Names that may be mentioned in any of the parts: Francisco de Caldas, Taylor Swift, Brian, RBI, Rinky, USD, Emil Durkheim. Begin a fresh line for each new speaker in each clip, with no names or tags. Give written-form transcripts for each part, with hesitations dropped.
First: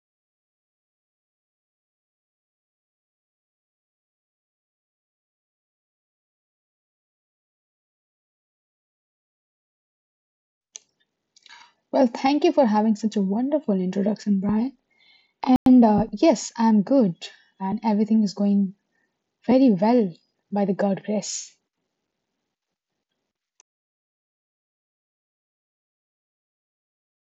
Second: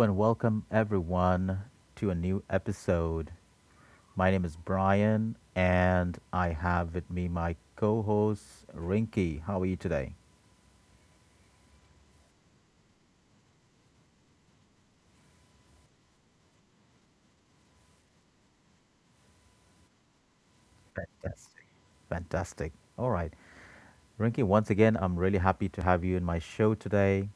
and welcome everyone to a new episode. My name is Brian and I have with me my co-host Rinky. How are you today?
Well, thank you for having such a wonderful introduction, Brian. And yes, I'm good, and everything is going very well by the God
Fantastic.
grace.
Fantastic. All right. Rinky, once again, I'm really happy to have you in my show today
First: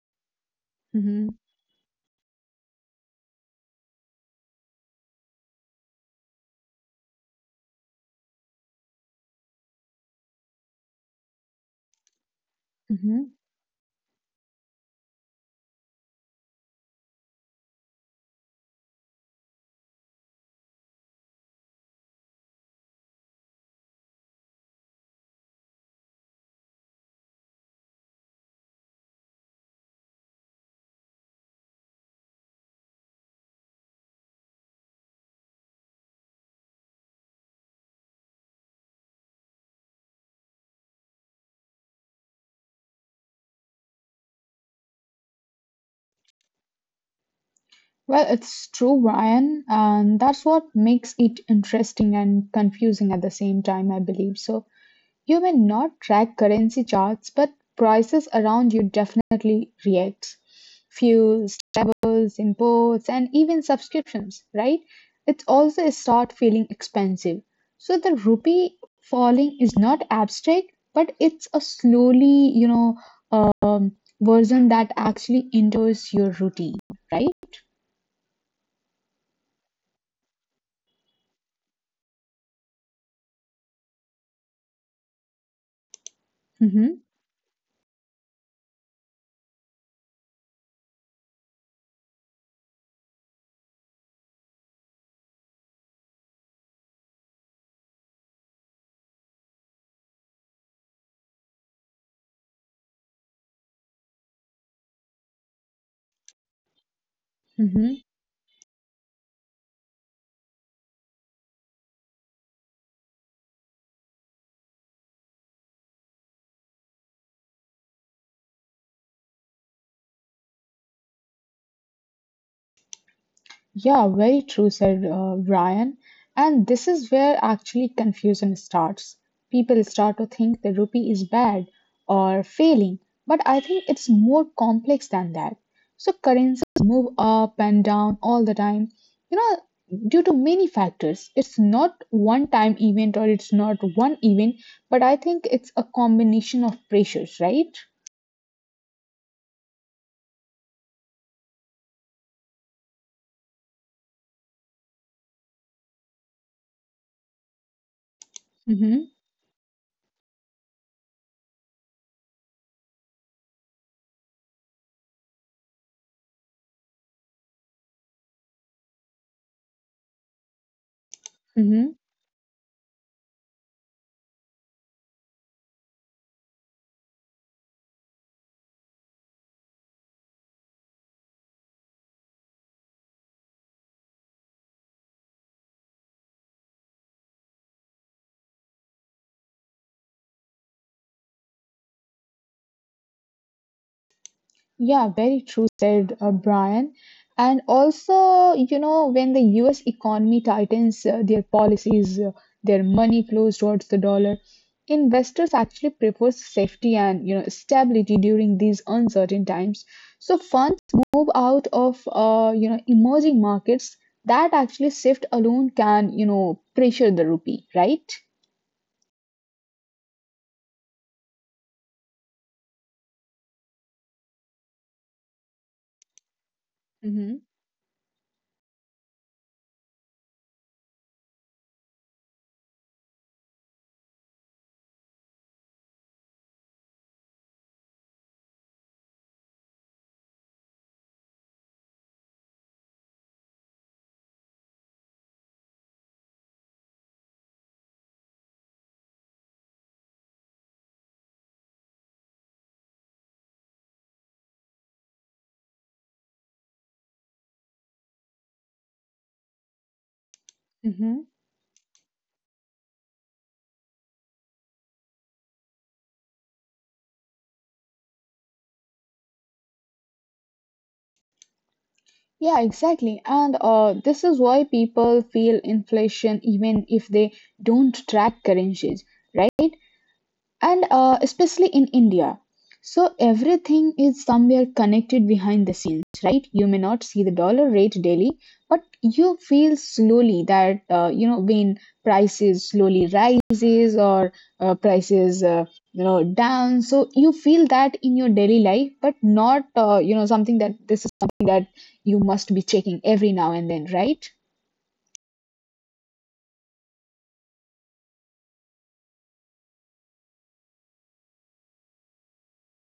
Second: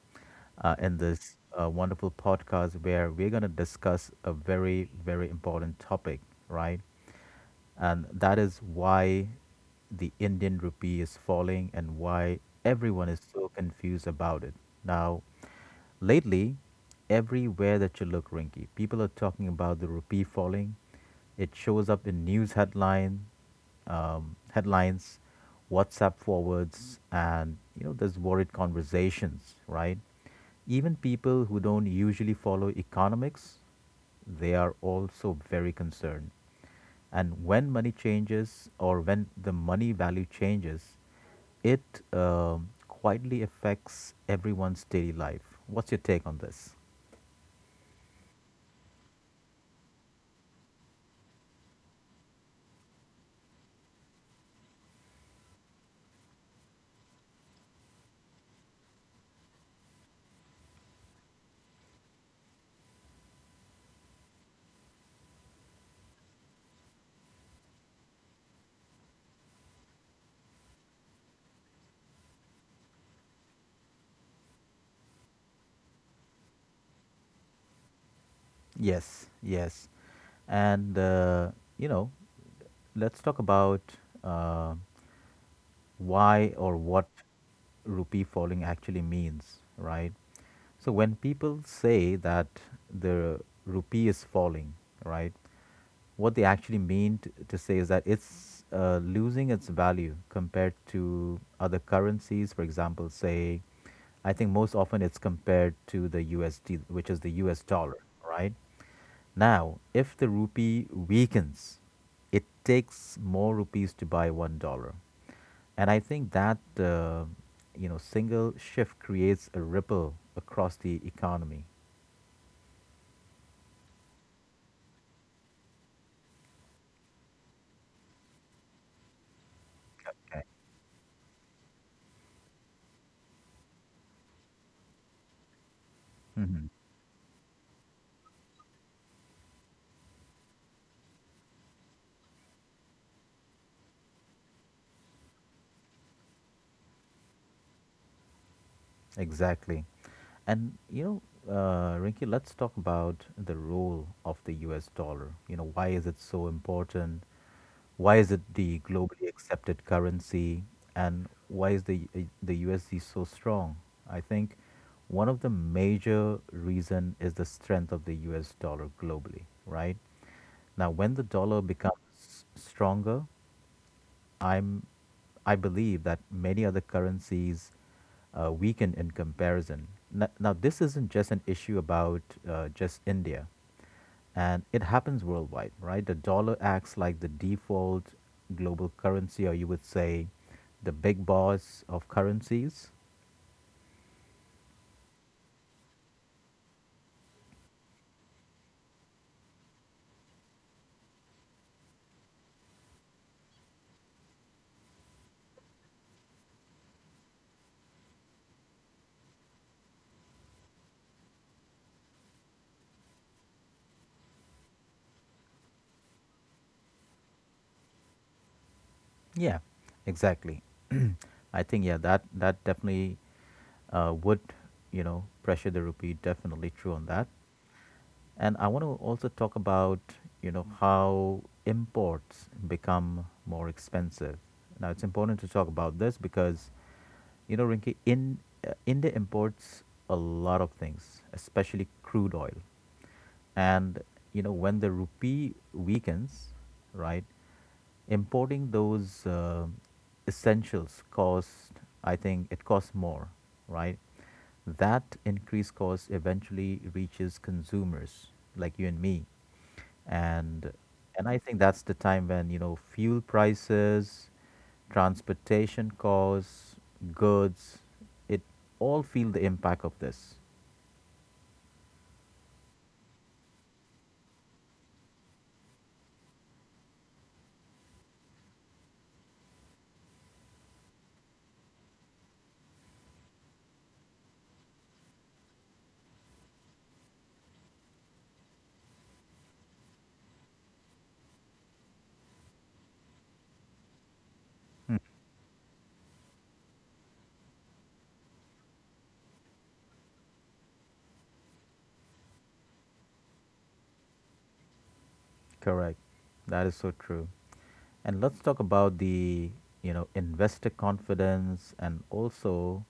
uh, in
hmm
this uh, wonderful podcast where we're going to discuss a very, very important topic, right? And that is why the Indian rupee is falling and why everyone is
hmm
so confused about it. Now, lately, everywhere that you look, Rinky, people are talking about the rupee falling. It shows up in headlines, WhatsApp forwards, and you know there's worried conversations, right? Even people who don't usually follow economics they are also very concerned. And when money changes or when the money value changes, it quietly affects everyone's daily life. What's your take on this?
Well, it's true, Brian, and that's what makes it interesting and confusing at the same time, I believe. So, you may not track currency charts, but prices around you definitely react. Fuels, travels, imports, and even subscriptions, right? It also start feeling expensive. So the rupee falling is not abstract, but it's a slowly, um, version that actually enters your routine, right?
Yes, yes. And, you know, let's talk about uh, why or
Mm-hmm,
what rupee falling actually means, right? So when people say that the rupee is falling, right? What they actually to say is that it's losing its value compared to other currencies. For example, say, I think most often it's compared to the USD, which is the US dollar,
mm-hmm.
right? Now, if the rupee weakens, it takes more rupees to buy $1. And I think that you know single shift creates a ripple across the economy.
Yeah, very true, said Brian. And this is where actually confusion starts. People start to
Okay.
think the rupee is bad or failing, but I think it's more complex than that. So
Mm-hmm.
currencies move up and down all the time, you know, due to many factors. It's not one time event or it's not one event, but I think it's a combination of pressures, right?
Exactly. And, you know, Rinki, let's talk about the role of the US dollar. You know, why is it so important? Why is it the
Mm-hmm.
globally accepted currency? And why is the USD so strong? I think one of the major reason is the strength of the US dollar globally, right? Now, when the dollar
Mm-hmm.
becomes stronger, I'm I believe that many other currencies weaken in comparison. Now, this isn't just an issue about just India, and it happens worldwide, right? The dollar acts like the default global currency, or you would say the big boss of currencies.
Yeah, very true said Brian. And also, you know, when the US economy tightens their policies, their money flows towards the dollar, investors actually prefer safety and, you know, stability during these uncertain times. So funds move out of, you know, emerging markets. That actually shift alone can, you know, pressure the rupee, right?
Yeah, exactly. I think, yeah, that definitely would, you know, pressure the rupee, definitely true on that. And I want to also talk about, you know, how imports become more expensive. Now, it's important to talk about this because, you know, Rinki, India imports a lot of things, especially crude oil. And, you know, when the rupee weakens, right, importing those essentials cost, I think it costs more, right? That increased cost eventually reaches consumers like you and me. And
Mm-hmm.
and I think that's the time when, you know, fuel prices, transportation costs, goods, it all feel the impact of this.
Yeah, exactly. And this is why people feel inflation even if they don't track currencies, right? And especially in India. So everything is somewhere connected behind the scenes, right? You may not see the dollar rate daily, but you feel slowly that you know when prices slowly rises or prices you know down. So you feel that in your daily life, but not you know something that this is something that you must be checking every now and then, right?
Correct. That is so true. And let's talk about the, you know, investor confidence and also,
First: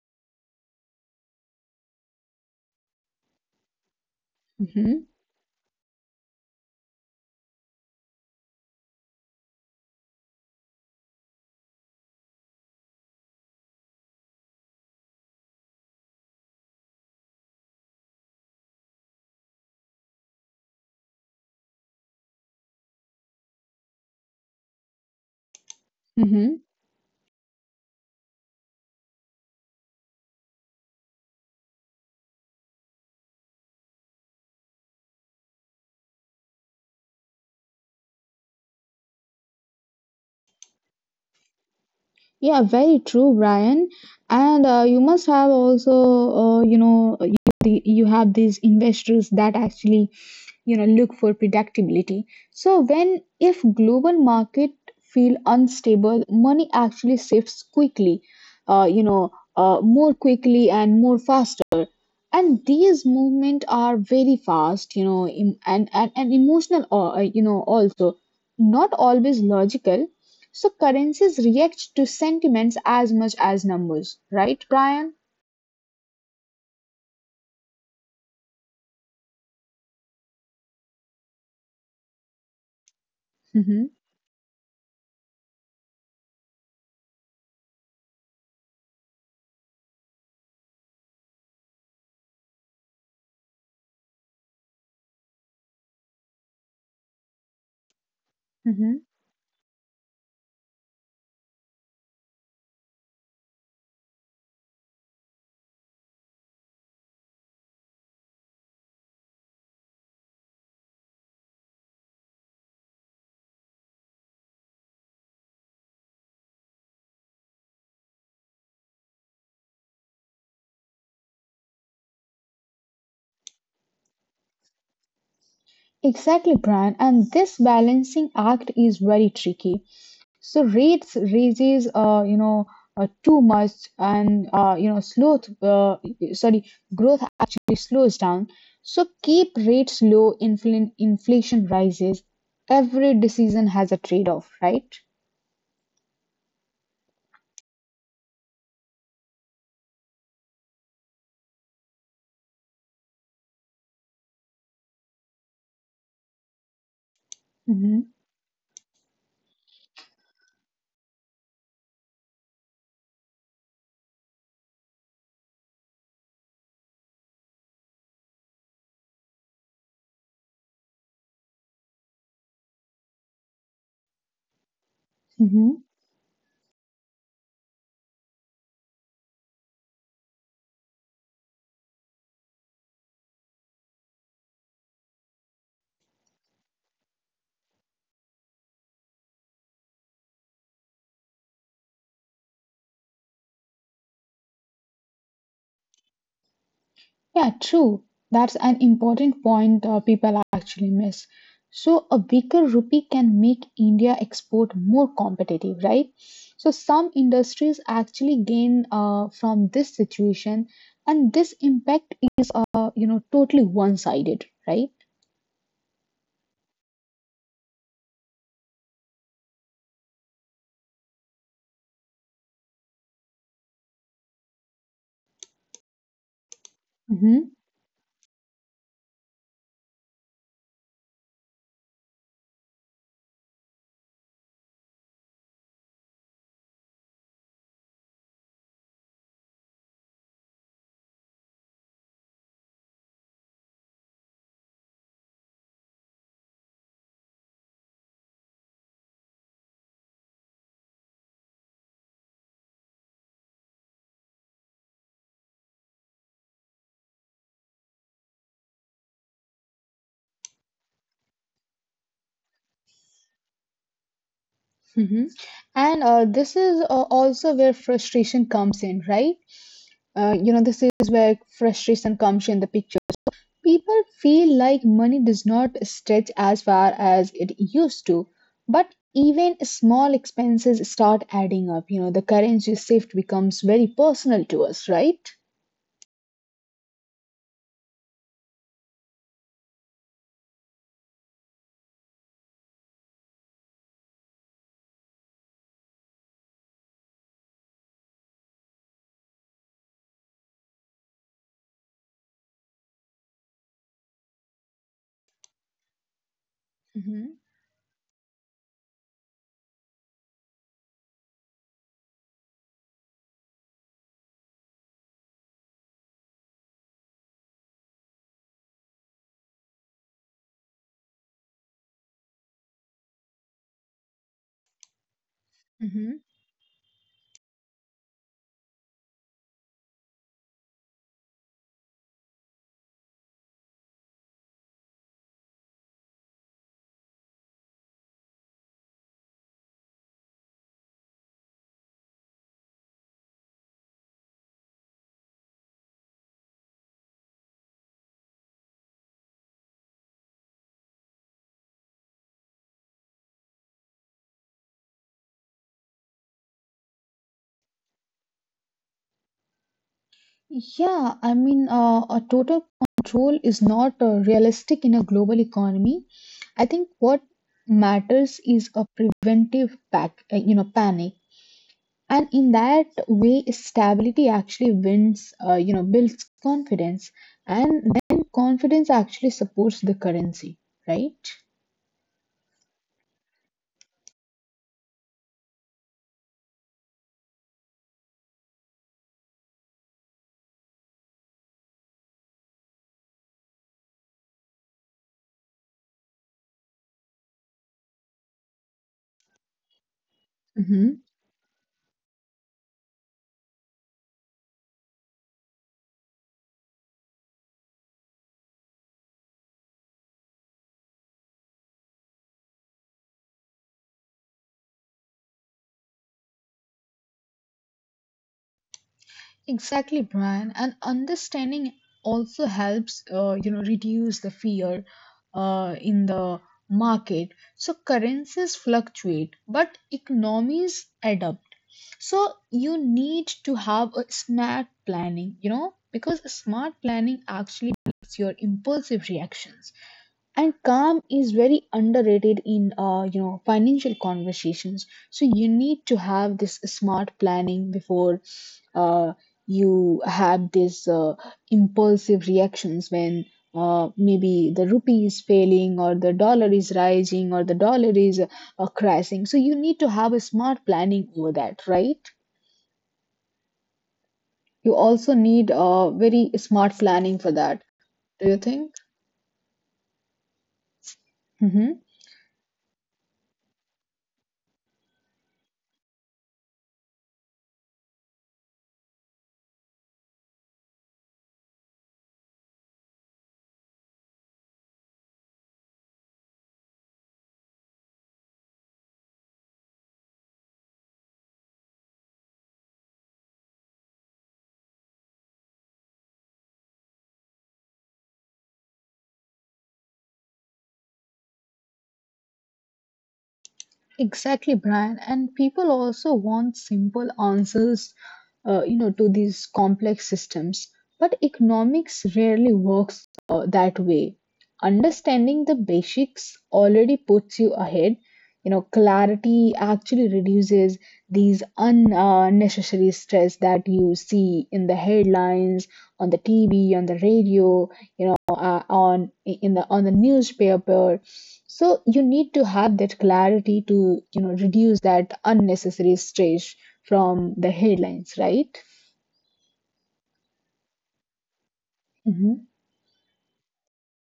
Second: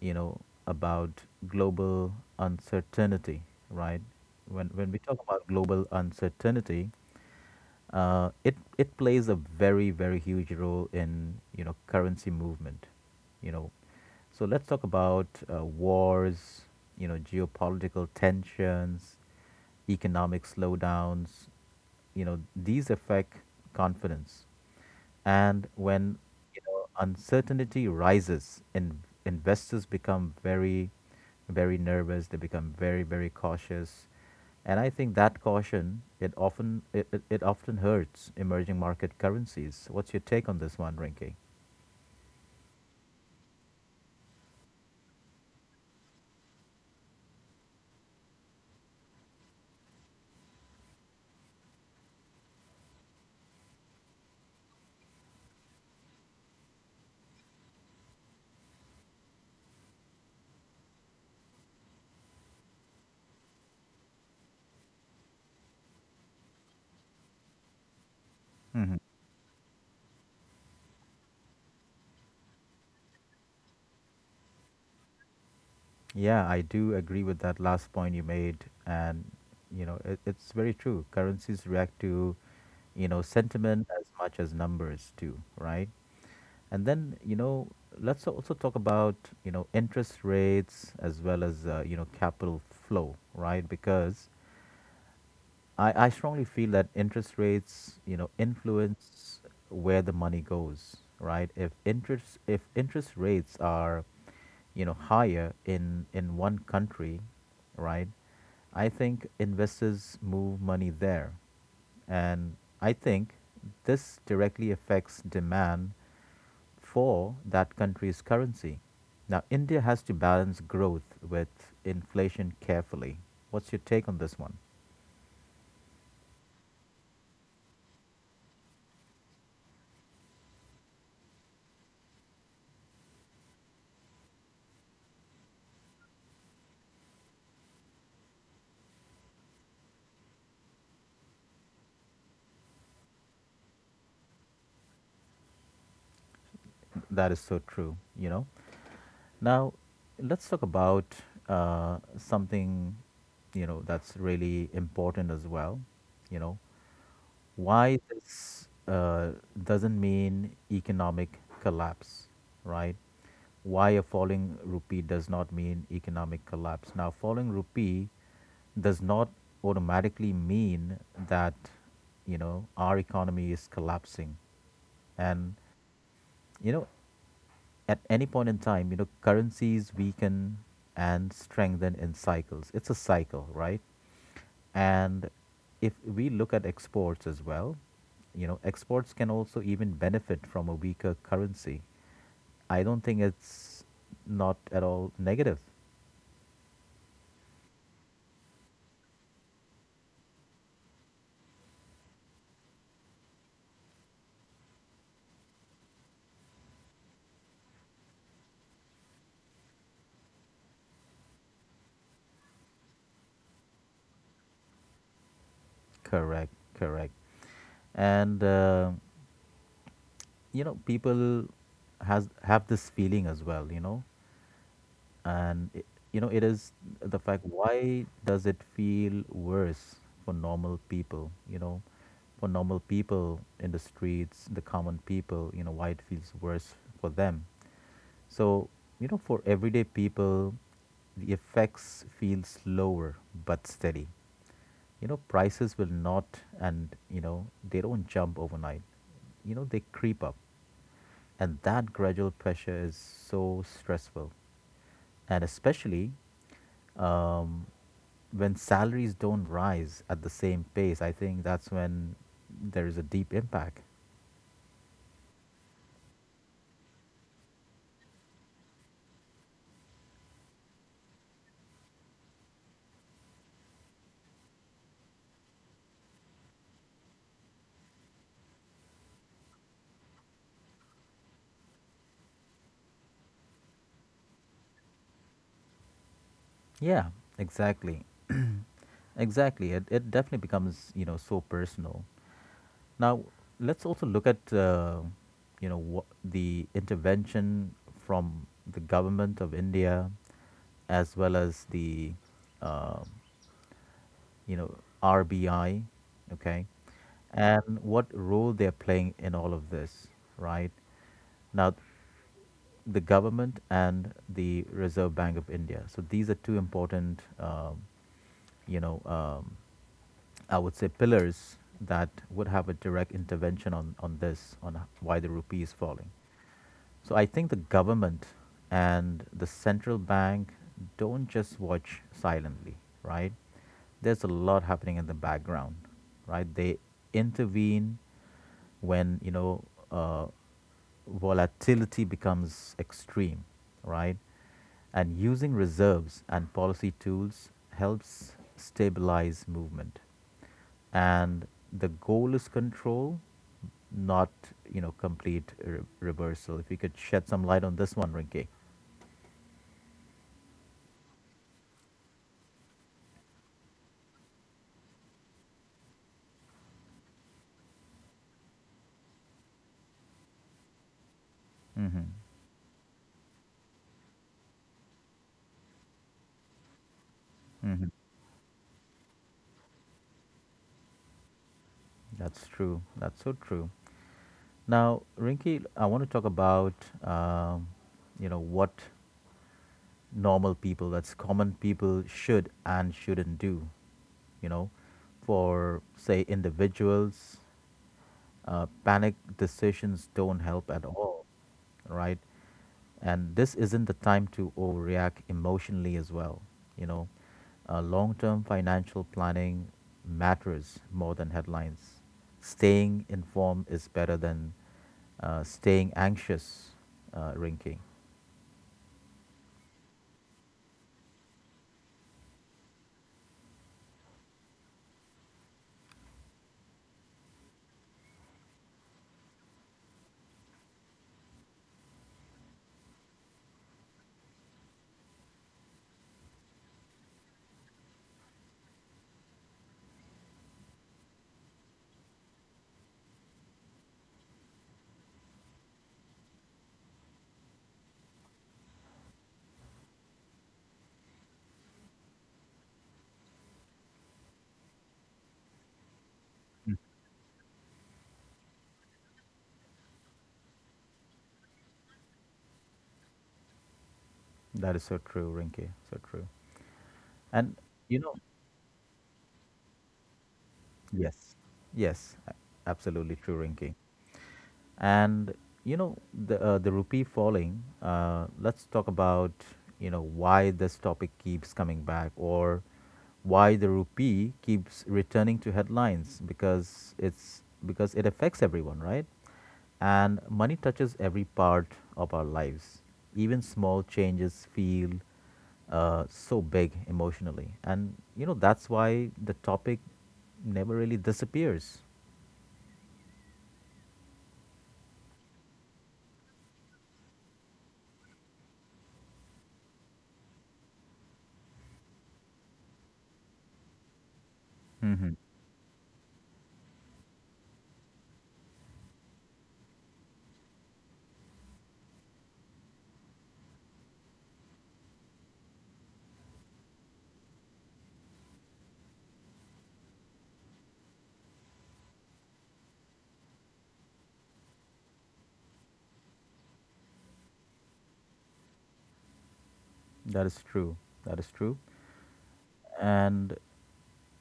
you know, about global uncertainty, right? When we
Mm-hmm.
talk about global uncertainty, it plays a very very huge role in you know currency movement you know. So let's talk about wars, you know, geopolitical tensions, economic slowdowns, you know these affect confidence. And when
Mm-hmm.
you know, uncertainty rises, investors become very, very nervous. They become very, very cautious. And I think that caution it often hurts emerging market currencies. What's your take on this one, Rinky?
Yeah, very true, Brian. And you must have also, uh, you know, you, you have these investors that actually, you know, look for predictability. So when if global market feel unstable, money actually shifts quickly, uh, you know, more quickly and more fast, and these movements are very fast, you know, and emotional you know, also not
Hmm.
always logical. So currencies react to sentiments as much as numbers, right, Brian?
Yeah, I do agree with that last point you made, and you know it, it's very true. Currencies react to you know
mm-hmm.
sentiment as much as numbers do, right? And then, you know, let's also talk about, you know, interest rates as well as, you know, capital flow, right? Because I strongly feel that interest rates, you know,
Mm-hmm.
influence where the money goes, right? If interest rates are, you know, higher in one country, right? I think investors move money there. And I think this directly affects demand for that country's currency. Now, India has to balance growth with inflation carefully. What's your take on this one?
Exactly, Brian, and this balancing act is very tricky. So rates raises, too much, and sorry, growth actually slows down. So keep rates low. Inflation rises. Every decision has a trade-off, right?
That is so true, you know. Now, let's talk about something, you know, that's really important as well, you know, why
Mm-hmm.
this doesn't mean economic collapse, right? Why a falling rupee does not mean economic collapse. Now, falling rupee does not automatically mean that you know our economy is collapsing, and you know at any point in time, you know currencies weaken and strengthen in cycles. It's a cycle, right? And if we look at exports as well, you know, exports can also even benefit from a weaker currency. I don't think it's not at all negative.
Yeah, true. That's an important point people actually miss. So, a weaker rupee can make India export more competitive, right? So, some industries actually gain from this situation, and this impact is, you know, totally one-sided, right?
Correct, correct. And you know, people has have this feeling as well, you know, and i- you know it is the fact,
hmm
why does it feel worse for normal people, you know, for normal people in the streets, the common people, you know why it feels worse for them. So you know for everyday people, the effects feel slower but steady. You know prices will not, and you know they don't jump overnight, you know they creep up, and that gradual pressure is so stressful. And especially um, when salaries don't rise at the same pace, I think that's when there is a deep impact.
hmm And this is also where frustration comes in, right? You know, this is where frustration comes in the picture. People feel like money does not stretch as far as it used to, but even small expenses start adding up. You know, the currency shift becomes very personal to us, right?
Yeah, exactly. Exactly. It definitely becomes, you know, so personal. Now, let's also look at, you know, what the intervention from the government of India as well as the, um you know, RBI, okay,
hmm
and what role they're playing in all of this, right? Now, the government and the Reserve Bank of India. So these are two important, you know, um, I would say pillars that would have a direct intervention on this, on why the rupee is falling.
hmm
So I think the government and the central bank don't just watch silently, right? There's a lot happening in the background, right? They intervene when you know uh, volatility becomes extreme, right? And using reserves and policy tools helps stabilize movement, and the goal is control, not you know complete reversal. If you could shed some light on this one, Rinky.
Yeah, I mean, a total control is not realistic in a global economy. I think what matters is a preventive pack, you know, panic.
Mm-hmm.
And in that way stability actually wins, you know, builds confidence,
Mm-hmm.
and then confidence actually supports the currency, right?
That's true, that's so true. Now, Rinky, I want to talk about um, you know what normal people, that's common people, should and shouldn't do, you know, for say individuals. Panic decisions don't help at
hmm
all, right? And this isn't the time to overreact emotionally as well. You know, long term financial planning matters more than headlines. Staying informed is better than staying anxious, Rinky.
Exactly, Brian. And understanding also helps, you know, reduce the fear in the market. So currencies fluctuate, but economies adapt. So you need to have a smart planning, you know, because smart planning actually limits your impulsive reactions, and calm is very underrated in you know financial conversations. So you need to have this smart planning before uh, you have this impulsive reactions when, maybe the rupee is failing or
Mm.
the dollar is rising or the dollar is crashing. So you need to have a smart planning over that, right?
That is so true, Rinky.
You
So
also
true.
need very
And,
smart
you know,
planning for that. Do you think?
yes, yes,
hmm
absolutely true, Rinky. And you know the rupee falling. Let's talk about you know why this topic keeps coming back, or why the rupee keeps returning to headlines, because it's because it affects everyone, right? And money touches every part of our lives. Even small changes feel so big emotionally, and you know that's why the topic never really disappears.
Exactly, Brian. And people also want simple answers, you know, to these complex systems. But economics rarely works that way.
Mhm.
Understanding the basics already puts you ahead. You know, clarity actually reduces these unnecessary stress that you see in the headlines, on the TV, on the radio. You know on the newspaper. So you need to have that clarity to, you know, reduce that unnecessary stress from the headlines, right?
That is true. That is true.
hmm
And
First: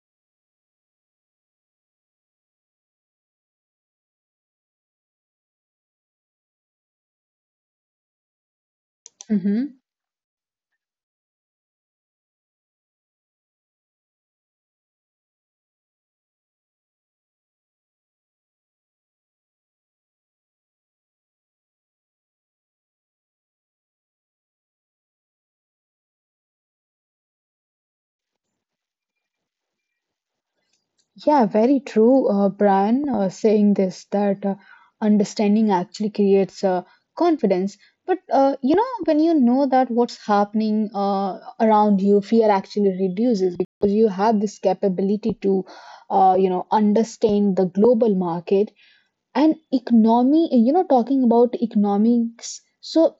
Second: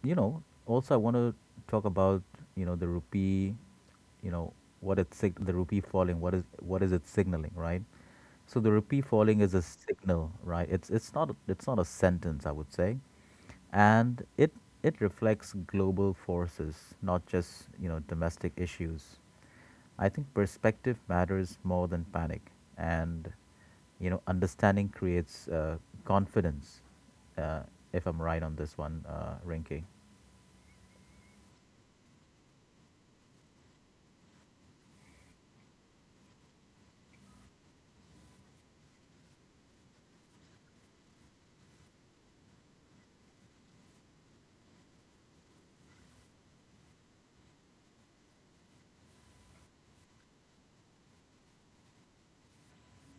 you know also I want to talk about, you know, the rupee, you know the rupee falling, what is it signaling, right? So the rupee falling is a
hmm
signal, right? It's not a sentence, I would say. And it reflects global forces, not just you know domestic issues. I think perspective matters more than panic, and you know, understanding creates confidence. Uh, if I'm right on this one, Rinky.
yeah, very true, Brian, saying this that, understanding actually creates confidence. But you know when you know that what's happening around you, fear actually reduces because you have this capability to, you know, understand the global market and economy. You know, talking about economics, so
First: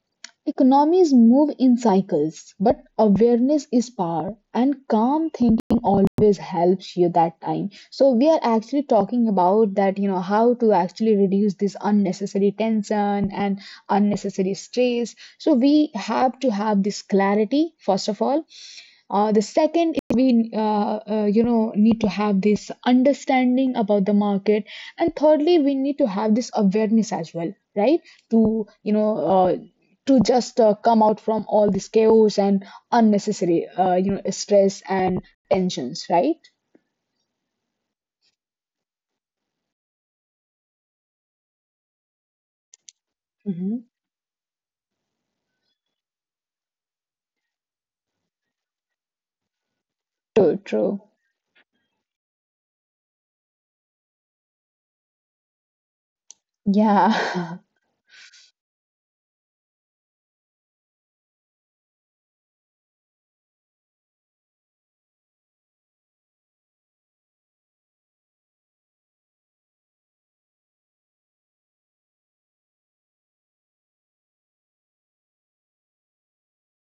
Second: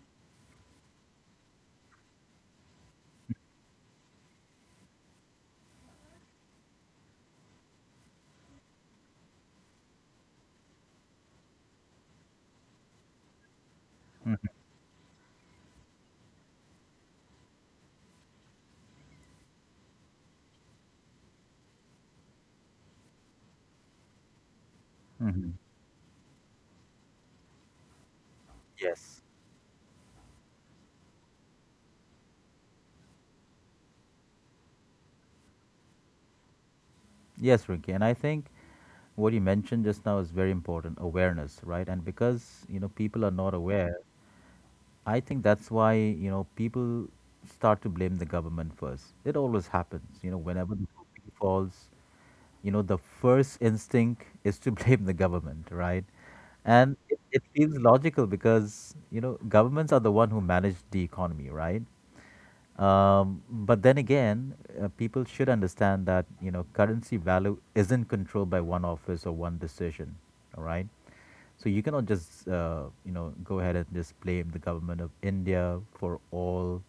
economies move in cycles, but awareness is power and calm thinking always helps you that time. So we are actually talking about that, you know, how to actually reduce this unnecessary tension and unnecessary stress. So we have to have this clarity first of all. The second is we, you know, need to have this understanding about the market, and
Hmm.
thirdly, we need to have this awareness as well, right? To you know,
Yes.
to just come out from all this chaos and unnecessary, you know, stress and tensions, right?
Yes, Rinky, and I think what you mentioned just now is very important, awareness, right? And because you know people are not
hmm
aware. I think that's why you know people start to blame the government first. It always happens. You know,
True,
whenever the
true.
rupee falls, you know the first instinct is to blame the government, right? And
Yeah.
it feels logical because you know governments are the one who manage the economy, right? But then again, people should understand that you know currency value isn't controlled by one office or one decision. All right, so you cannot just you know go ahead and just blame the government of India for all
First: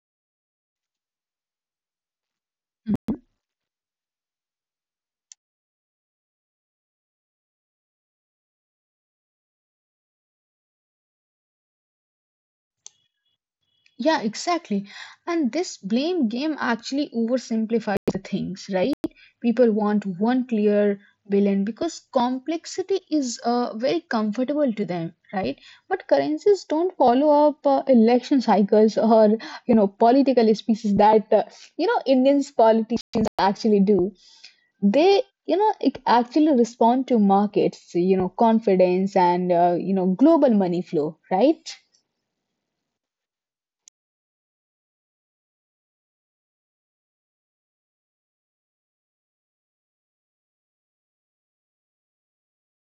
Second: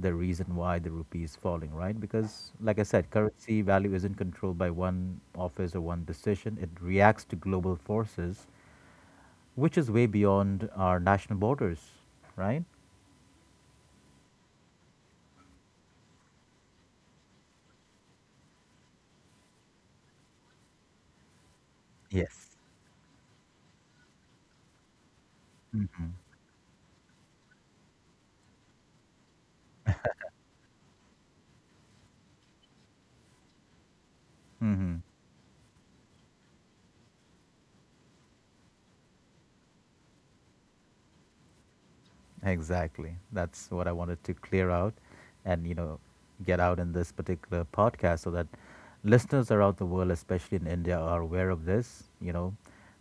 the reason why the rupee is falling, right? Because, like I said, currency value isn't controlled by one office or one decision. It reacts to global forces, which is way beyond our national borders, right?
Yeah, exactly. And this blame game actually oversimplifies the things, right? People want one clear villain because
Yes.
complexity is very comfortable to them, right? But currencies don't follow up election cycles or, you know, political speeches that, you know, Indians politicians actually do.
Mm-hmm.
They, you know, it actually respond to markets, you know, confidence and, you know, global money flow, right?
Exactly. That's what I wanted to clear out and, you know, get out in this particular podcast so that listeners around the world, especially in India, are aware of this. You know,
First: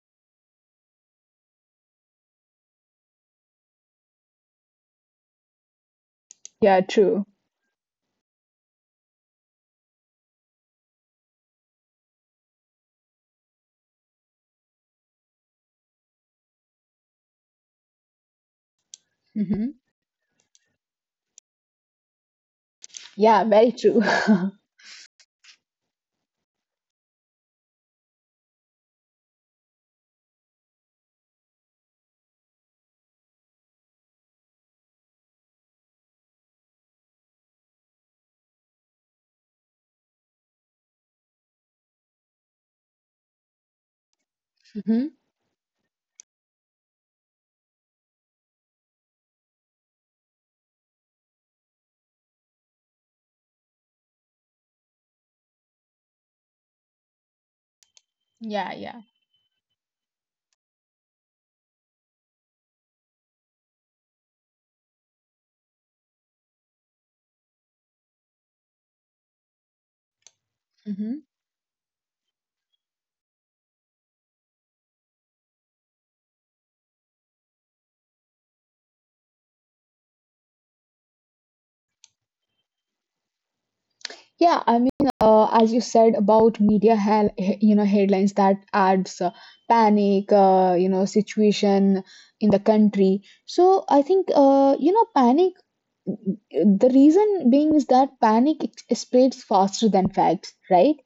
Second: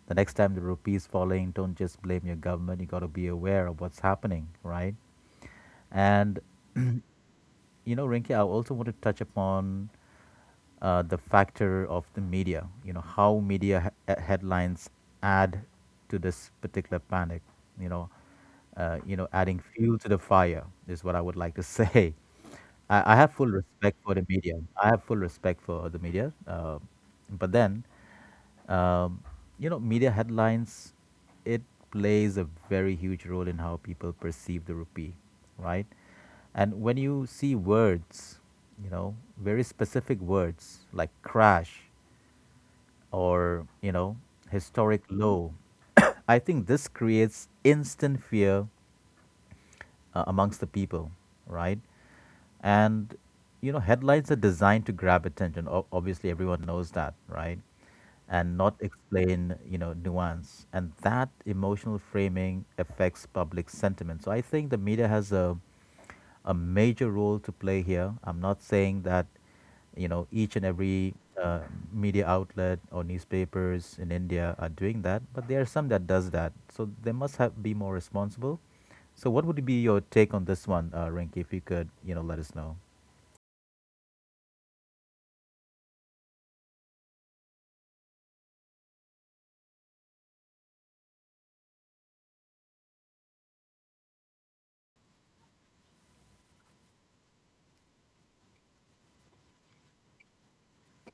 the next time the rupee is falling, don't just blame your government. You got to be aware of what's happening, right? And,
Yeah, true.
you know, Rinki, I also want to touch upon the factor of the media. You know how headlines add to this particular panic. You know, Adding
Mm-hmm.
fuel to the fire is what I would like to say. I have
Yeah,
full
very
respect
true.
for the media. I have full respect for the media, but then um, you know, media headlines, it plays a very huge role in how people perceive the rupee, right? And when you see words, you know, very specific words like crash or, you know, historic
hmm
low, I think this creates instant fear amongst the people, right? And you know, headlines are designed to grab attention. Obviously, everyone knows that, right? And
Yeah,
not
yeah.
explain, you know, nuance. And that emotional framing affects public sentiment. So I think the media has a major role to play here. I'm not saying that, you know, each and every
hmm
uh, media outlet or newspapers in India are doing that, but there are some that does that. So they must have be more responsible. So what would be your take on this one, Rinki, if you could, you know, let us know?
Yeah, I mean, as you said about media, you know, headlines that adds panic, you know, situation in the country. So I think, you know, panic the reason being is that panic spreads faster than facts, right?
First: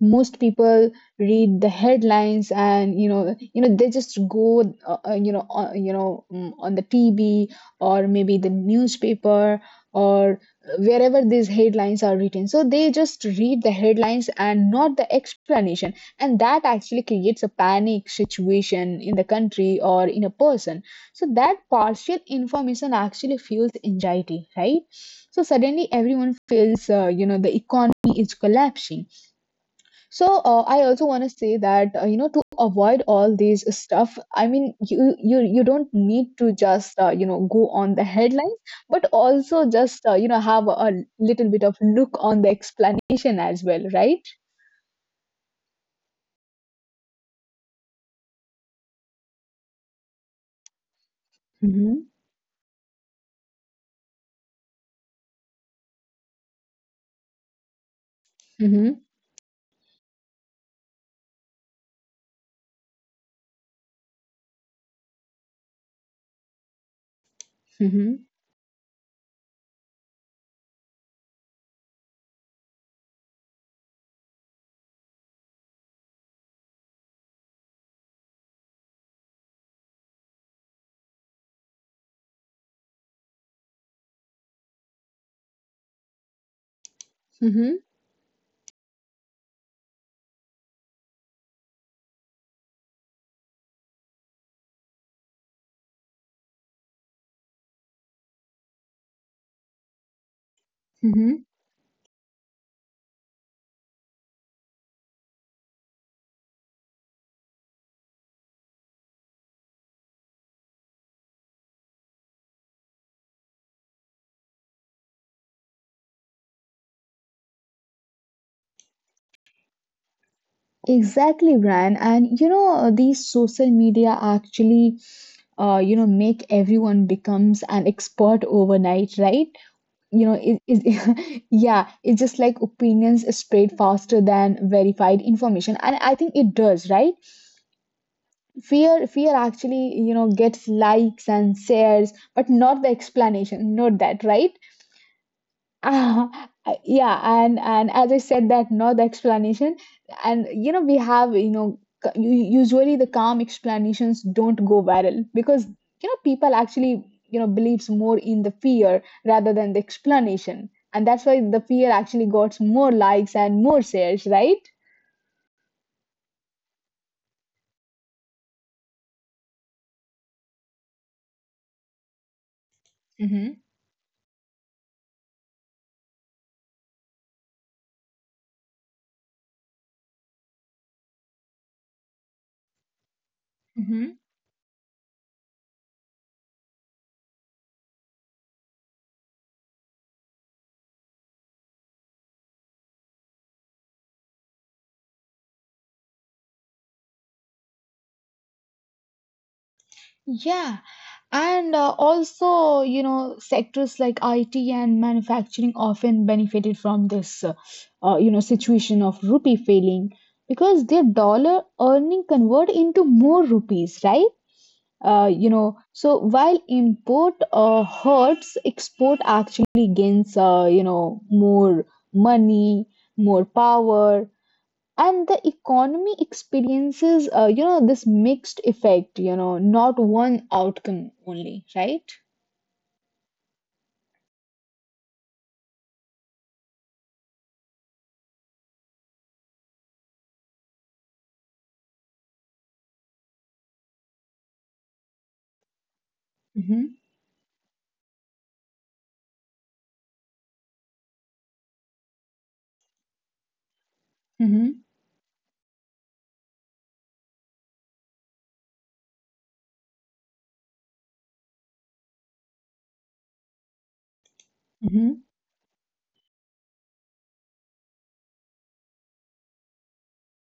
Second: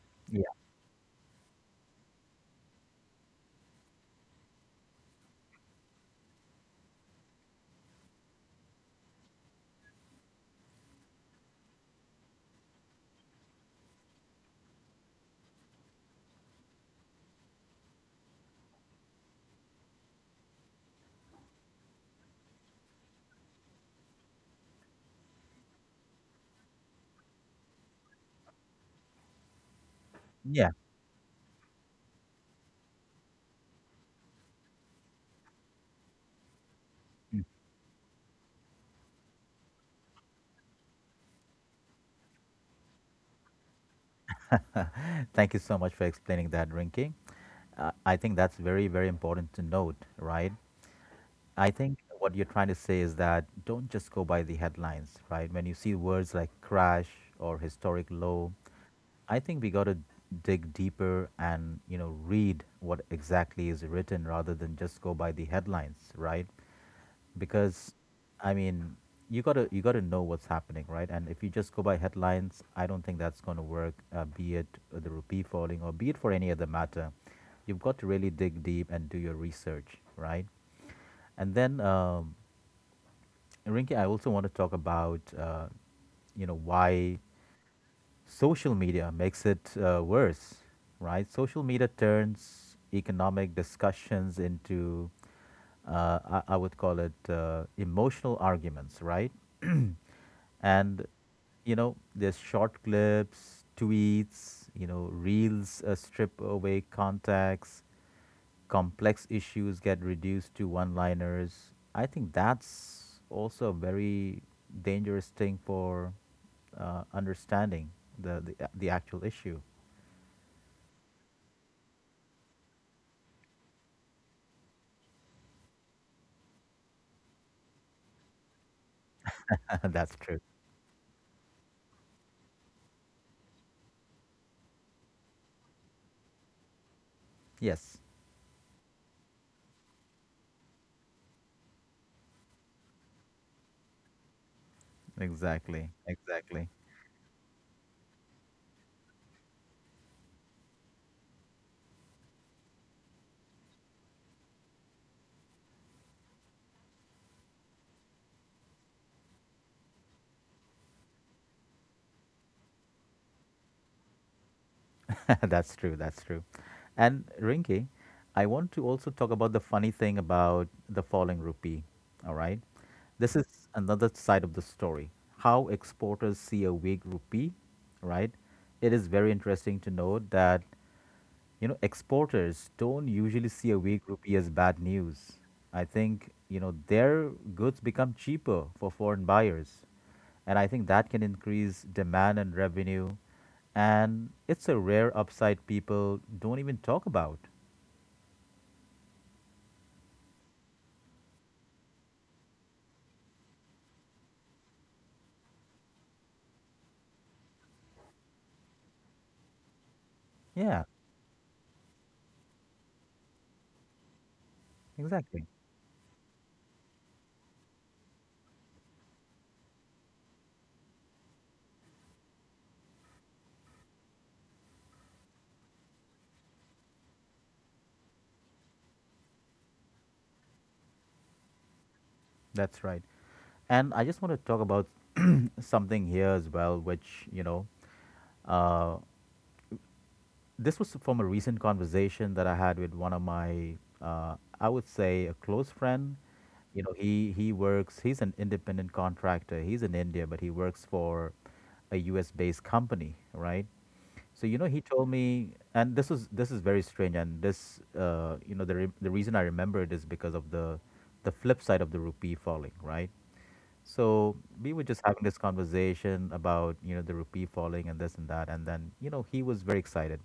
Most
Yeah,
people read the headlines and, you know, they just go on the TV or maybe the newspaper, or wherever these headlines are written. So they just read the headlines and not the explanation, and that actually creates a panic situation in the country or in a person. So that partial information actually fuels anxiety, right? So suddenly everyone feels, you know, the economy is collapsing. So
yeah.
I also want to say that, you know, to avoid all these stuff. I mean, you don't need to just, you know, go on the headlines, but also just, you know, have a little bit of look on the explanation as well, right?
Thank you so much for explaining that, Rinky. I think that's very, very important to note, right? I
hmm
think what you're trying to say is that don't just go by the headlines, right? When you see words like crash or historic low,
hmm
I think we got to dig deeper and, you know, read what exactly is written rather than just go by the headlines, right? Because
hmm
I mean, you gotta know what's happening, right? And if you just go by headlines, I don't think that's gonna work. Be it the rupee falling, or be it for any other matter, you've got to really dig deep and do your research, right? And then, Rinki, I also want to talk about, you know, why
hmm
social media makes it worse, right? Social media turns economic discussions into, uh, I would call it, emotional arguments, right? And,
hmm
you know, there's short clips, tweets, you know, reels strip away context, complex issues get reduced to one liners. I think that's also a very dangerous thing for understanding the actual issue.
Exactly, Brian. And you know, these social media actually, you know, make everyone becomes an expert overnight, right? You
That's
know
true.
yeah, it's just like opinions spread faster than verified information, and I think it does, right?
Yes,
Fear actually, you know, gets likes and shares but not the explanation, not that, right?
exactly.
uh,
Exactly.
yeah, and as I said that no, the explanation. And you know, we have, you know, usually the calm explanations don't go viral because, you know, people actually, you know, believes more in the fear rather than the explanation, and that's why the fear actually got more likes and more shares, right?
That's true. That's true. And Rinki, I want to also talk about the funny thing about the falling rupee. All right. This
Mm-hmm.
is another side of the story. How exporters see a weak rupee, right? It is very interesting to note that you know, exporters don't usually see a weak rupee as bad news. I think, you know, their goods become cheaper for foreign buyers. And I think that can increase demand and revenue. And it's a rare upside people don't even talk about.
Yeah, and also, you know, sectors like IT and manufacturing often benefited from this, you know, situation of rupee failing because
Yeah,
their dollar earning convert into more rupees, right? You
exactly.
know, so while import hurts, export actually gains, you know, more money, more power, and the economy experiences you know this mixed effect, you know, not one outcome only, right?
That's right. And I just want to talk about something here as well, which, you know, uh, this was from a recent conversation that I had with one of my, I would say, a close friend.
mm-hmm,
You know, he works. He's an independent contractor. He's in India, but he works for a U.S.-based company, right? So you
mm-hmm,
know, he told me, and this is very strange, and this, you know, the reason I remember it is because of the flip side of the rupee falling, right? So we were just having this conversation about, you know, the rupee falling and this and that. And then, you know, he was very excited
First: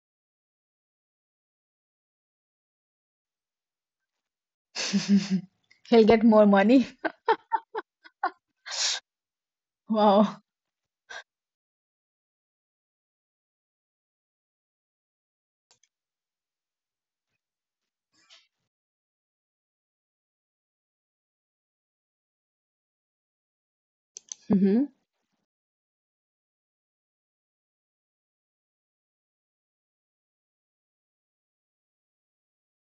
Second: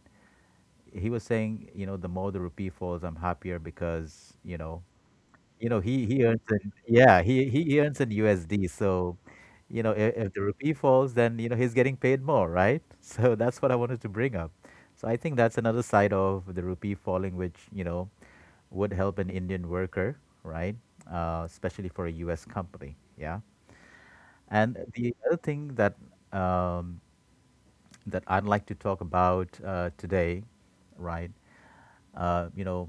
he was saying, you know, the more the rupee falls, I'm happier because, you know,
mm-hmm.
you know,
He'll
he
get
he earns
more
in
money.
yeah, he earns in USD. So, you know, if
Wow.
the rupee falls, then you know he's getting paid more, right? So that's what I wanted to bring up. So I think that's another side of the rupee falling, which you know would help an Indian worker, right? Especially for a U.S. company, yeah. And
mm-hmm,
the other thing that um, that I'd like to talk about today, right? You know,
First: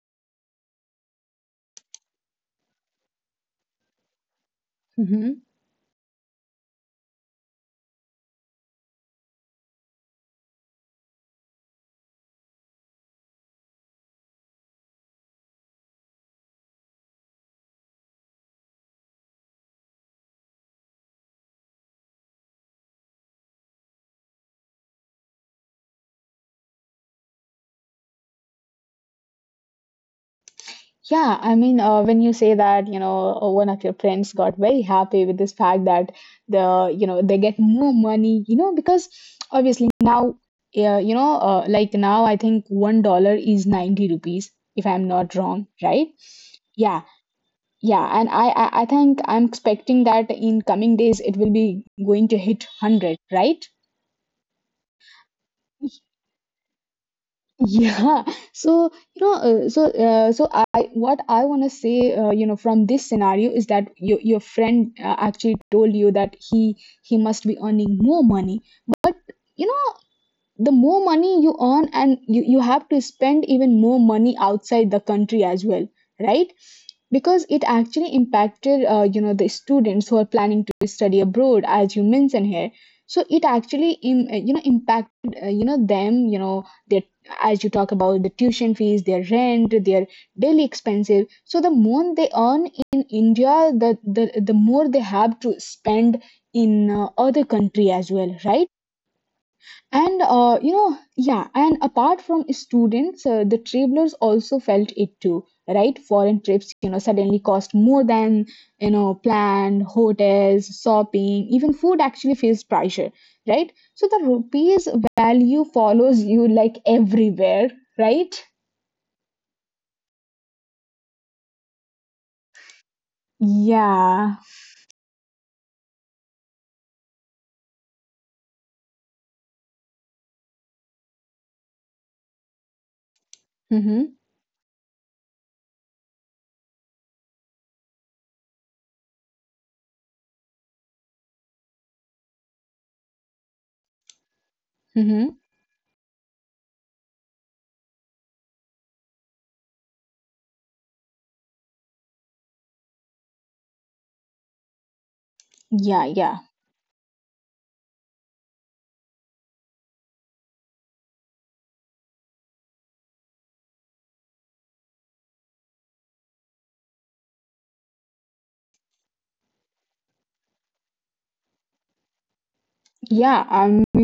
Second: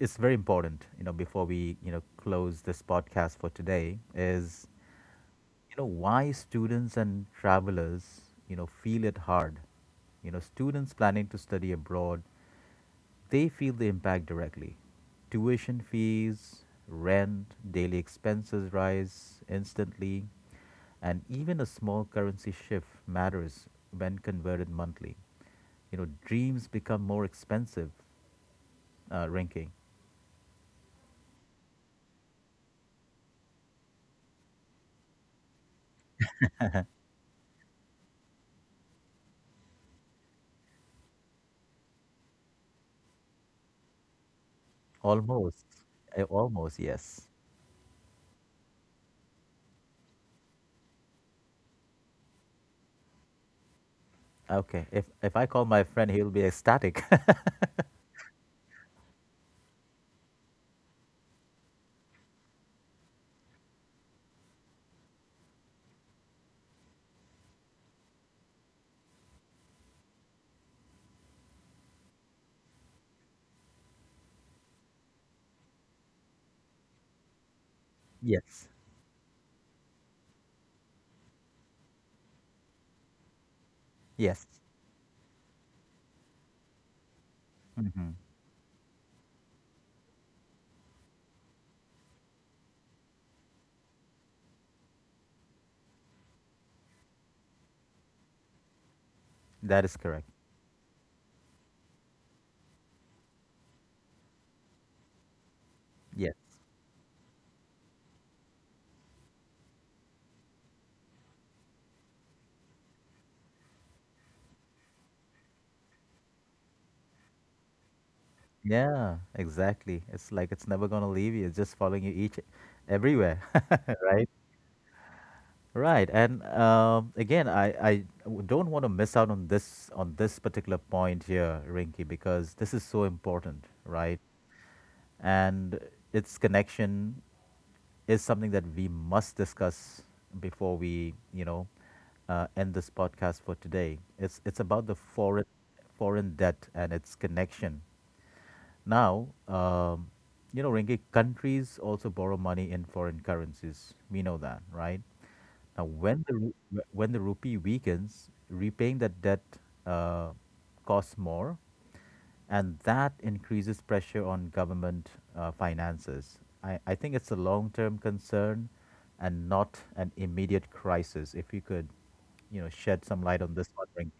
it's very important. You know, before we you know close this podcast for today, is
mm-hmm.
you know why students and travelers you know feel it hard. You know, students planning to study abroad they feel the impact directly. Tuition fees, rent, daily expenses rise instantly, and even a small currency shift matters when converted monthly. You know, dreams become more expensive, Rinking.
Yeah, I mean, when you say that, you know, one of your friends got very happy with this fact that the you know they get more money, you know, because obviously now, like now I think $1 is 90 rupees, if I'm not
Almost.
wrong, right?
Almost,
Yeah.
yes.
Yeah, and I think I'm expecting that in coming days it will be going to hit 100, right?
Okay. If I call my friend, he'll be ecstatic.
Yeah. So, you know, I, what I want to say, you know, from this scenario is that your friend actually told you that he must be earning more money. But you know, the more money you earn and you have to spend even more money outside the country as well, right? Because it actually
Yes.
impacted the students who are planning to study abroad as you mentioned here. So it actually
Yes.
impacted, them, their, as you talk
Hmm.
about the tuition fees, their rent, their daily expenses. So the more they earn in India, the more they have to spend in other country as well, right?
That is correct.
And yeah, and apart from students, the travelers also felt it too, right?
Yes.
Foreign trips, suddenly cost more than, planned, hotels, shopping, even food actually feels pressure, right? So the rupee's value follows you like everywhere, right?
Yeah, exactly. It's like it's never gonna leave you. It's just following you each everywhere, right?
Yeah.
Right. And again, I don't want to miss out on this particular point here, Rinky, because this is so important, right?
Mm-hmm.
And its connection is something that we must discuss before we, you know, end this podcast for today. It's about the foreign
Mm-hmm.
foreign debt and its connection. Now, you know, Renge, countries also borrow money in foreign currencies. We know that, right? Now,
Yeah, yeah.
when the rupee weakens, repaying that debt uh, costs more, and that increases pressure on government finances. I think it's a long-term concern, and not an immediate crisis. If you could, you know, shed some light on
Yeah,
this one,
I'm
Renge.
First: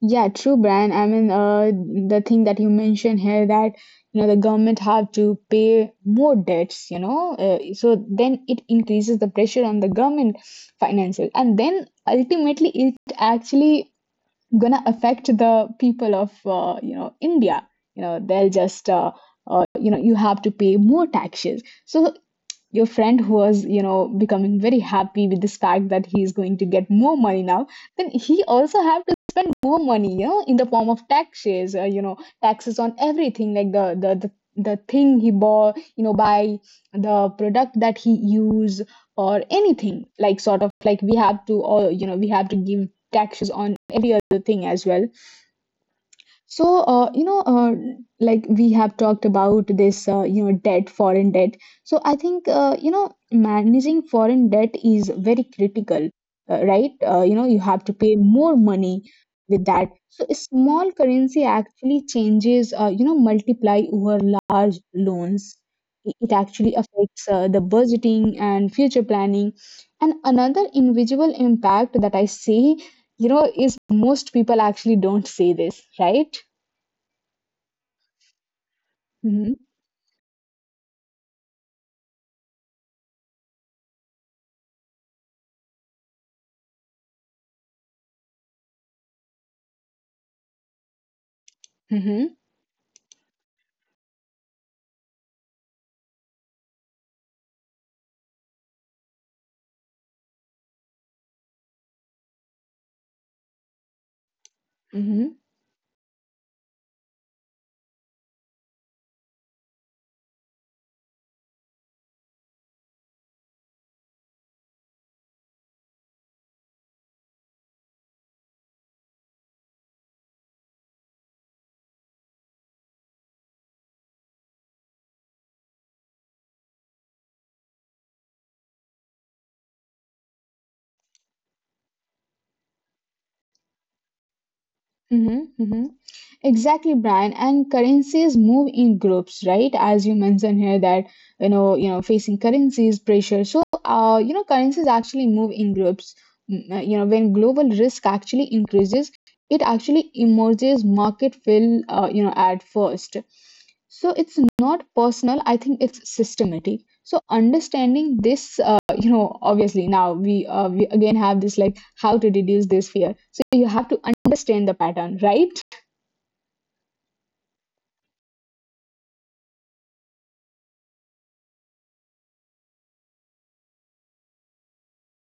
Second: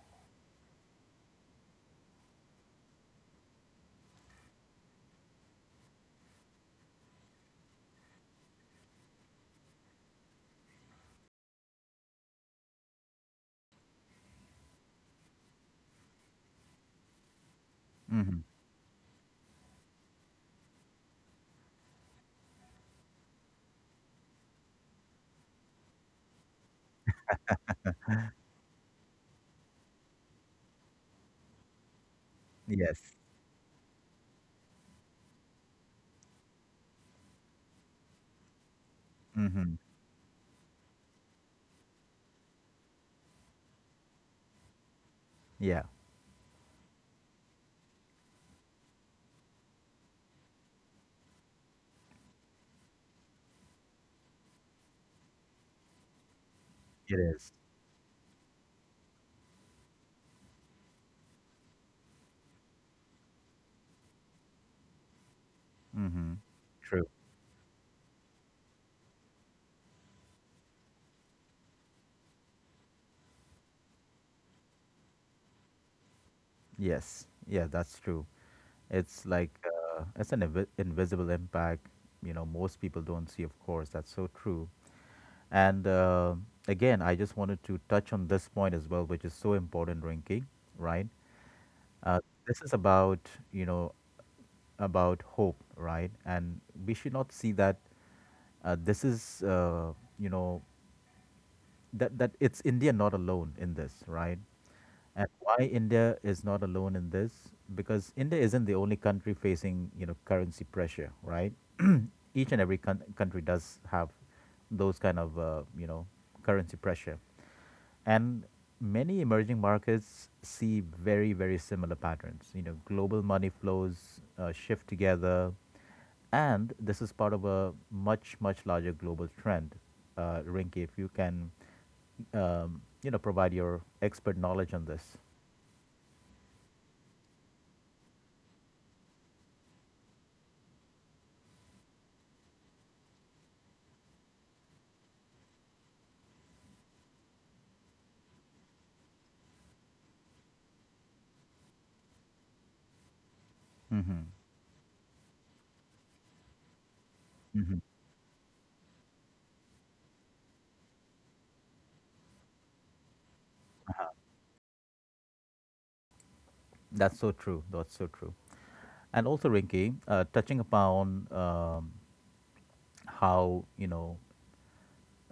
Yeah, true, Brian. I mean, the thing that you mentioned here, that the government have to pay more debts, so then it increases the pressure on the government finances, and then ultimately it actually gonna affect the people of India. You know,
Hmm.
they'll just you have to pay more taxes. So your friend, who was becoming very happy with this fact that he is going to get more money now, then he also have to spend more money, in the form of taxes, taxes on
Yes.
everything, like the thing he bought, by the product that he use, or
Hmm.
anything, like sort of like we have to, or we have to give taxes on every other thing as well.
Yeah.
So, like we have talked about this, debt, foreign debt. So, I think, managing foreign debt is very critical, right?
It is.
You have to pay more money with that. So, a small currency actually changes, multiply over large loans. It
Mm-hmm.
it actually
True.
affects the budgeting and future planning. And another invisible impact that I see, is most people actually don't say this, right?
Yes, yeah, that's true. It's like
Mhm,
it's an invisible impact, you know, most people don't see, of course. That's so true. And again, I just wanted to touch on this point as well, which is so important, Rinky, right? Uh,
mhm,
this is about, you know, about hope, right? And we should not see that this is, you know, that it's India not alone in this, right? And
mhm,
why India is not alone in this? Because India isn't the only country facing, you know, currency pressure, right? Each and every country does have those kind of, you know, currency pressure, and many emerging markets see very, very similar patterns. You know, global money flows shift together, and this is part of a much, much larger global trend. Rinki, if you can, you know, provide your expert knowledge on this.
mhm, mhm. Exactly, Brian. And currencies move in groups, right? As you mentioned here that, facing currencies pressure. So, currencies actually move in groups. You know, when global risk actually increases, it actually emerges market fill, at first. So
Mm-hmm.
it's not personal, I think it's systematic. So
Mhm.
understanding this, obviously now we again have this, like, how to reduce this fear. So you have to understand the pattern, right?
That's so true. That's so true. And also, Rinky, touching upon how you know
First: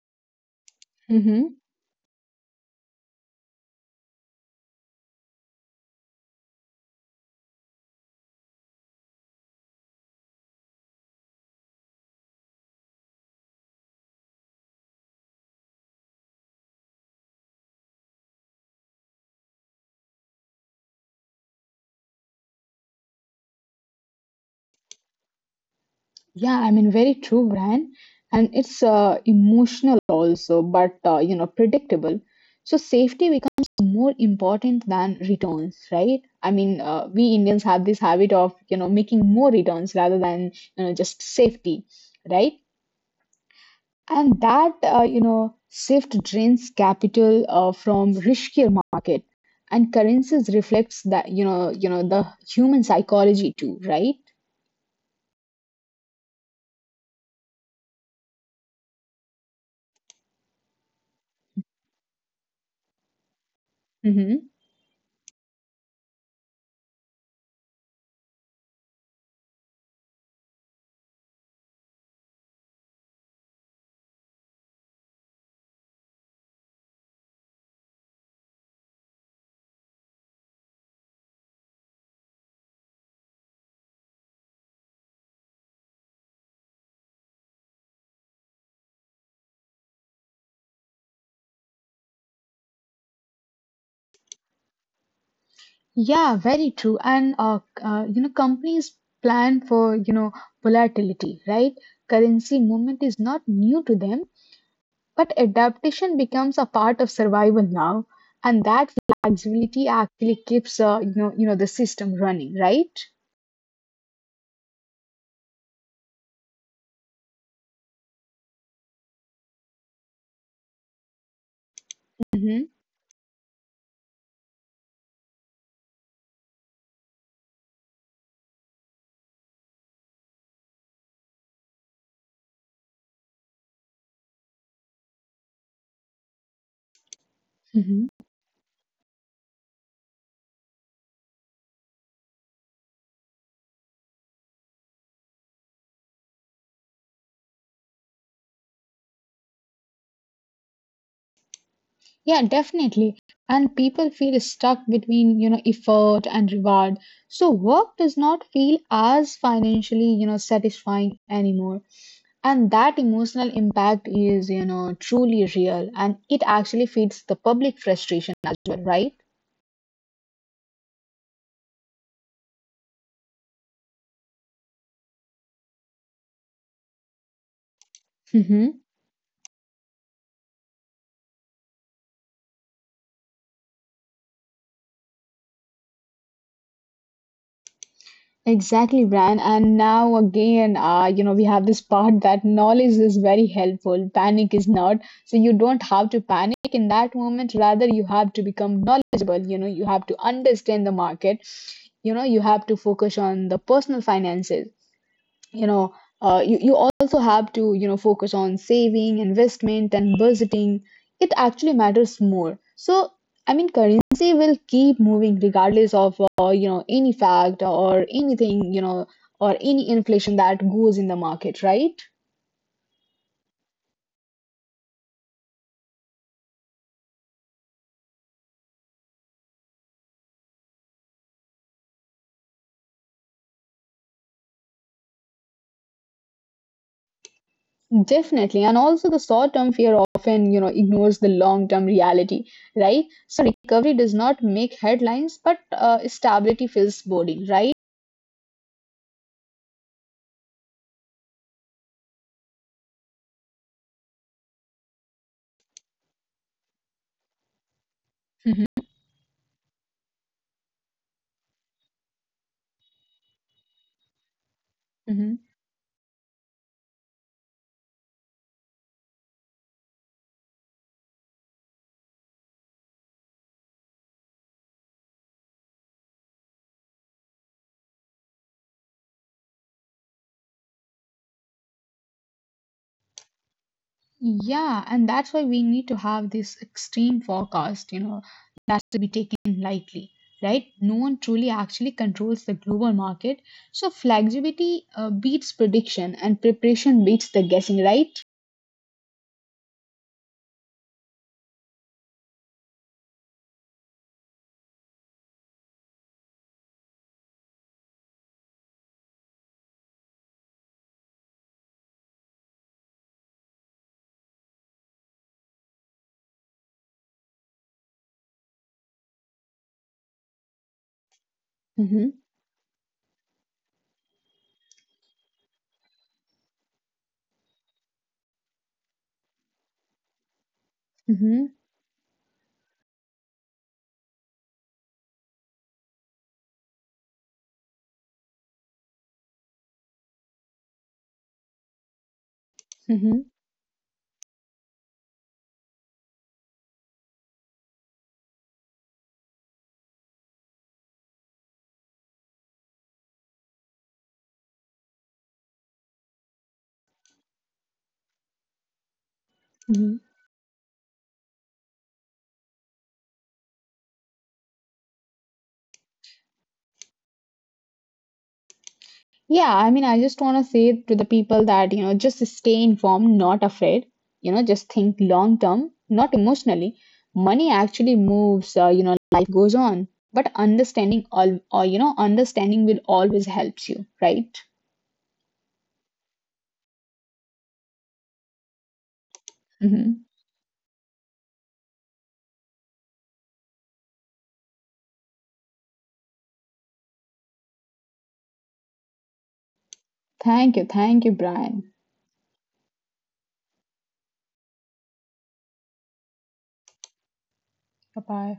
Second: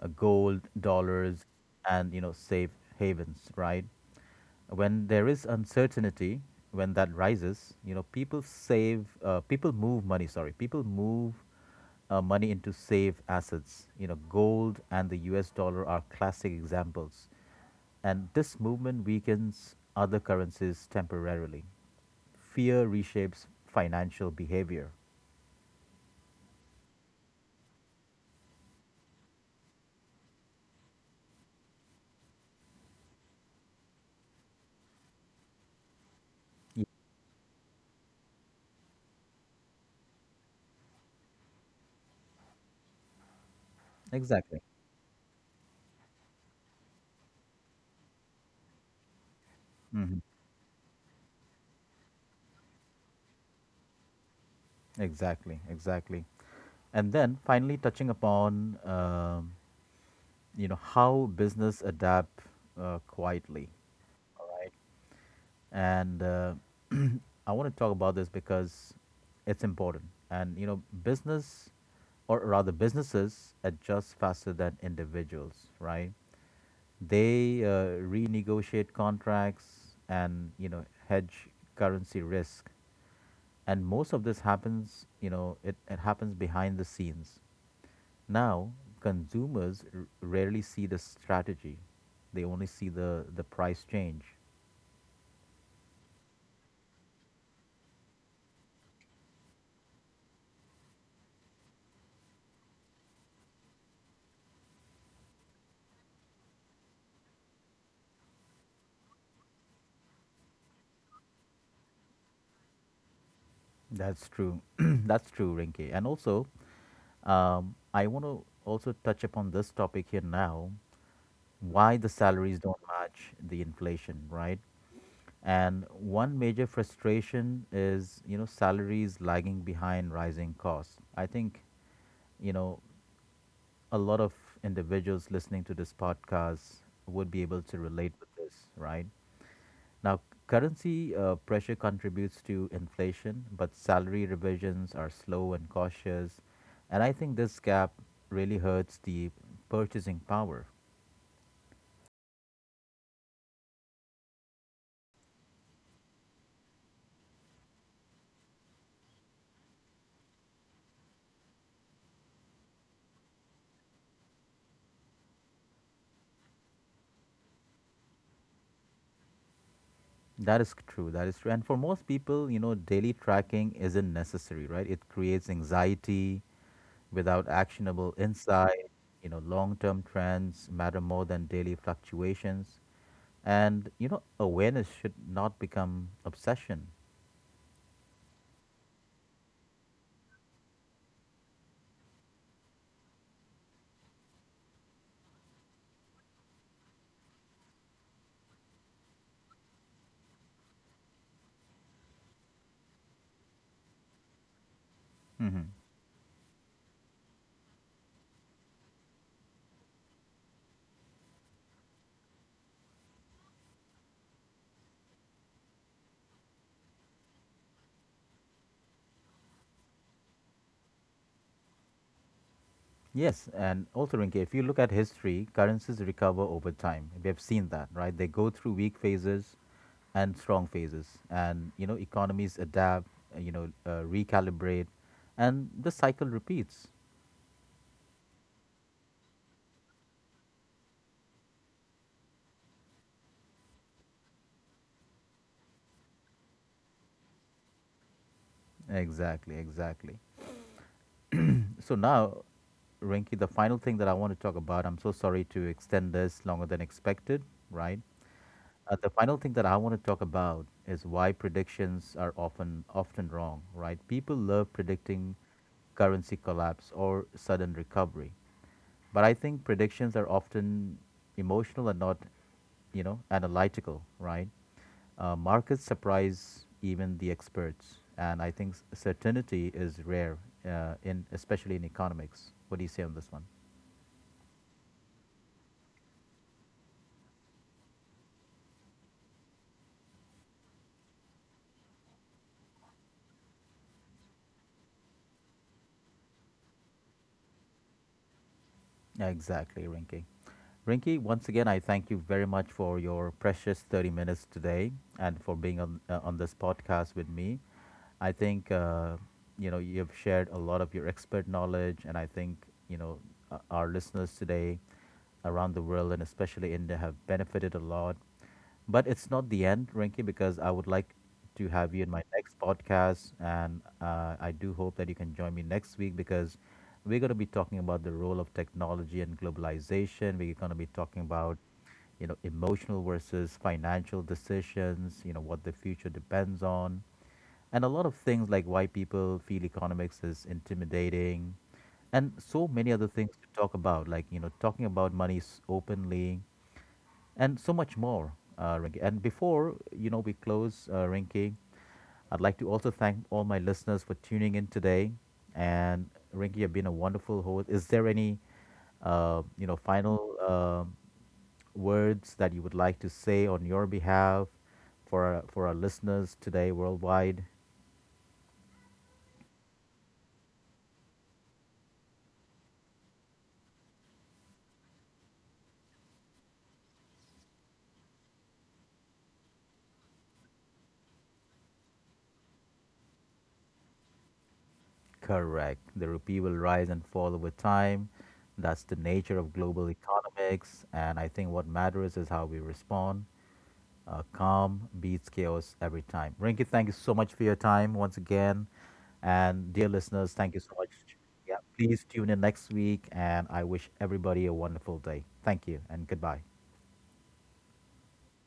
gold, dollars,
Hmm.
and you know safe havens, right? When there is uncertainty, when that rises, you know people move money. Sorry, people move money into safe assets. You know, gold and the U.S. dollar are classic examples, and this movement weakens other currencies temporarily. Fear reshapes financial behavior.
Yeah, I mean, very true, Brian. And it's emotional also, but predictable. So safety becomes more important than returns, right? I
Yeah,
mean, we Indians have this habit of making more returns rather than just safety, right? And
exactly.
that, shift drains capital from riskier market, and currencies reflects that, the human psychology too, right?
Exactly, exactly. And then finally touching upon, you know, how business adapt quietly.
Hmm.
Right. And I want to talk about this because it's important. And, you know, business or rather businesses adjust faster than individuals, right? They renegotiate contracts and, you know, hedge currency risk and most of this happens you know it happens behind the scenes now consumers rarely see the strategy, they only see the price change.
Yeah, very true. And, companies plan for, volatility, right? Currency movement is not new to them, but adaptation becomes a part of survival now. And that flexibility actually keeps, the system running, right?
That's true. That's true, Rinke, and also I want to also touch upon this topic here now, why the salaries
Hmm.
don't match the inflation, right? And one major frustration is you know salaries lagging behind rising costs. I think you know a lot of individuals listening to this podcast would be able to relate
Hmm.
with this, right? Now, currency pressure contributes to inflation, but salary revisions are slow and cautious. And I think this gap really hurts the purchasing power.
Yeah, definitely. And people feel stuck between, effort and reward. So work does not feel as financially, satisfying anymore. And that emotional impact is, truly real, and it actually feeds the public frustration as well, right?
That is true. That is true. And for most people, you know, daily tracking isn't necessary, right? It creates anxiety without actionable insight.
Hmm.
You know, long term trends matter more than daily fluctuations. And you know, awareness should not become obsession.
Exactly, Brian. And now again, we have this part that knowledge is very helpful, panic is not. So you don't have to panic in that moment. Rather, you have to become knowledgeable. You know, you have to understand the market. You know, you have to focus on the personal finances, you
Hmm.
know you also have to focus on saving, investment and budgeting. It actually matters more. So I mean, currency will keep moving regardless of any fact or anything, or any inflation that goes in the market, right?
Yes, and also Rinke, if you look at history, currencies recover over time. We have seen that, right? They go through weak phases and strong phases, and you know, economies adapt, you know, recalibrate, and the cycle repeats.
Definitely. And also the short term fear often ignores the long term reality, right? So recovery does not make headlines, but stability feels boring, right?
Exactly, exactly. So now, Rinky, the final thing that I want to talk about, I'm so sorry to extend this longer than expected, right?
Hmm.
The final thing that I want to talk about is why predictions are often wrong, right? People love predicting currency collapse or sudden recovery, but I think predictions are often emotional and not, you know, analytical, right? Markets surprise even the experts, and I think certainty is rare, in especially in economics. What do you say on this one?
Yeah, and that's why we need to have this extreme forecast, that to be taken lightly, right? No one truly actually controls the global market. So flexibility beats prediction and preparation beats the guessing, right?
Exactly, Rinky. Rinky, once again, I thank you very much for your precious 30 minutes today and for being on this podcast with me. I think, you know, you've shared a lot of your expert knowledge, and I think, you know, our listeners today around the world and especially India have benefited a lot. But it's not the end, Rinky, because I would like to have you in
Mm-hmm,
my next podcast. And I do hope that you can join me next week because we're going to be talking about the role of technology and globalization. We're going to be talking about,
mm-hmm,
you know, emotional versus financial decisions, you know, what the future depends on, and a lot of things like why people feel economics is intimidating and so many other
mm-hmm,
things to talk about like you know talking about money openly and so much more, Rinky. And before you know we close, Rinky, I'd like to also thank all my listeners for tuning in today. And Rinky, you've been a wonderful host. Is there any, you know,
mm-hmm.
final words that you would like to say on your behalf for our listeners today worldwide?
Yeah, I mean, I just want to say to the people that, just stay informed, not afraid. You know, just think long term, not emotionally. Money actually moves, life goes on. But understanding all, or, understanding will always helps you, right?
Correct. The rupee will rise and fall over time. That's the nature of global
Hmm.
economics. And I think what matters is how we respond. Calm beats chaos every time. Rinky, thank you so much for your time once again. And dear listeners, thank you
Thank
so
you.
much.
Thank you,
Yeah,
Brian.
please tune in next week. And I wish everybody a wonderful day. Thank you and goodbye.
Bye bye.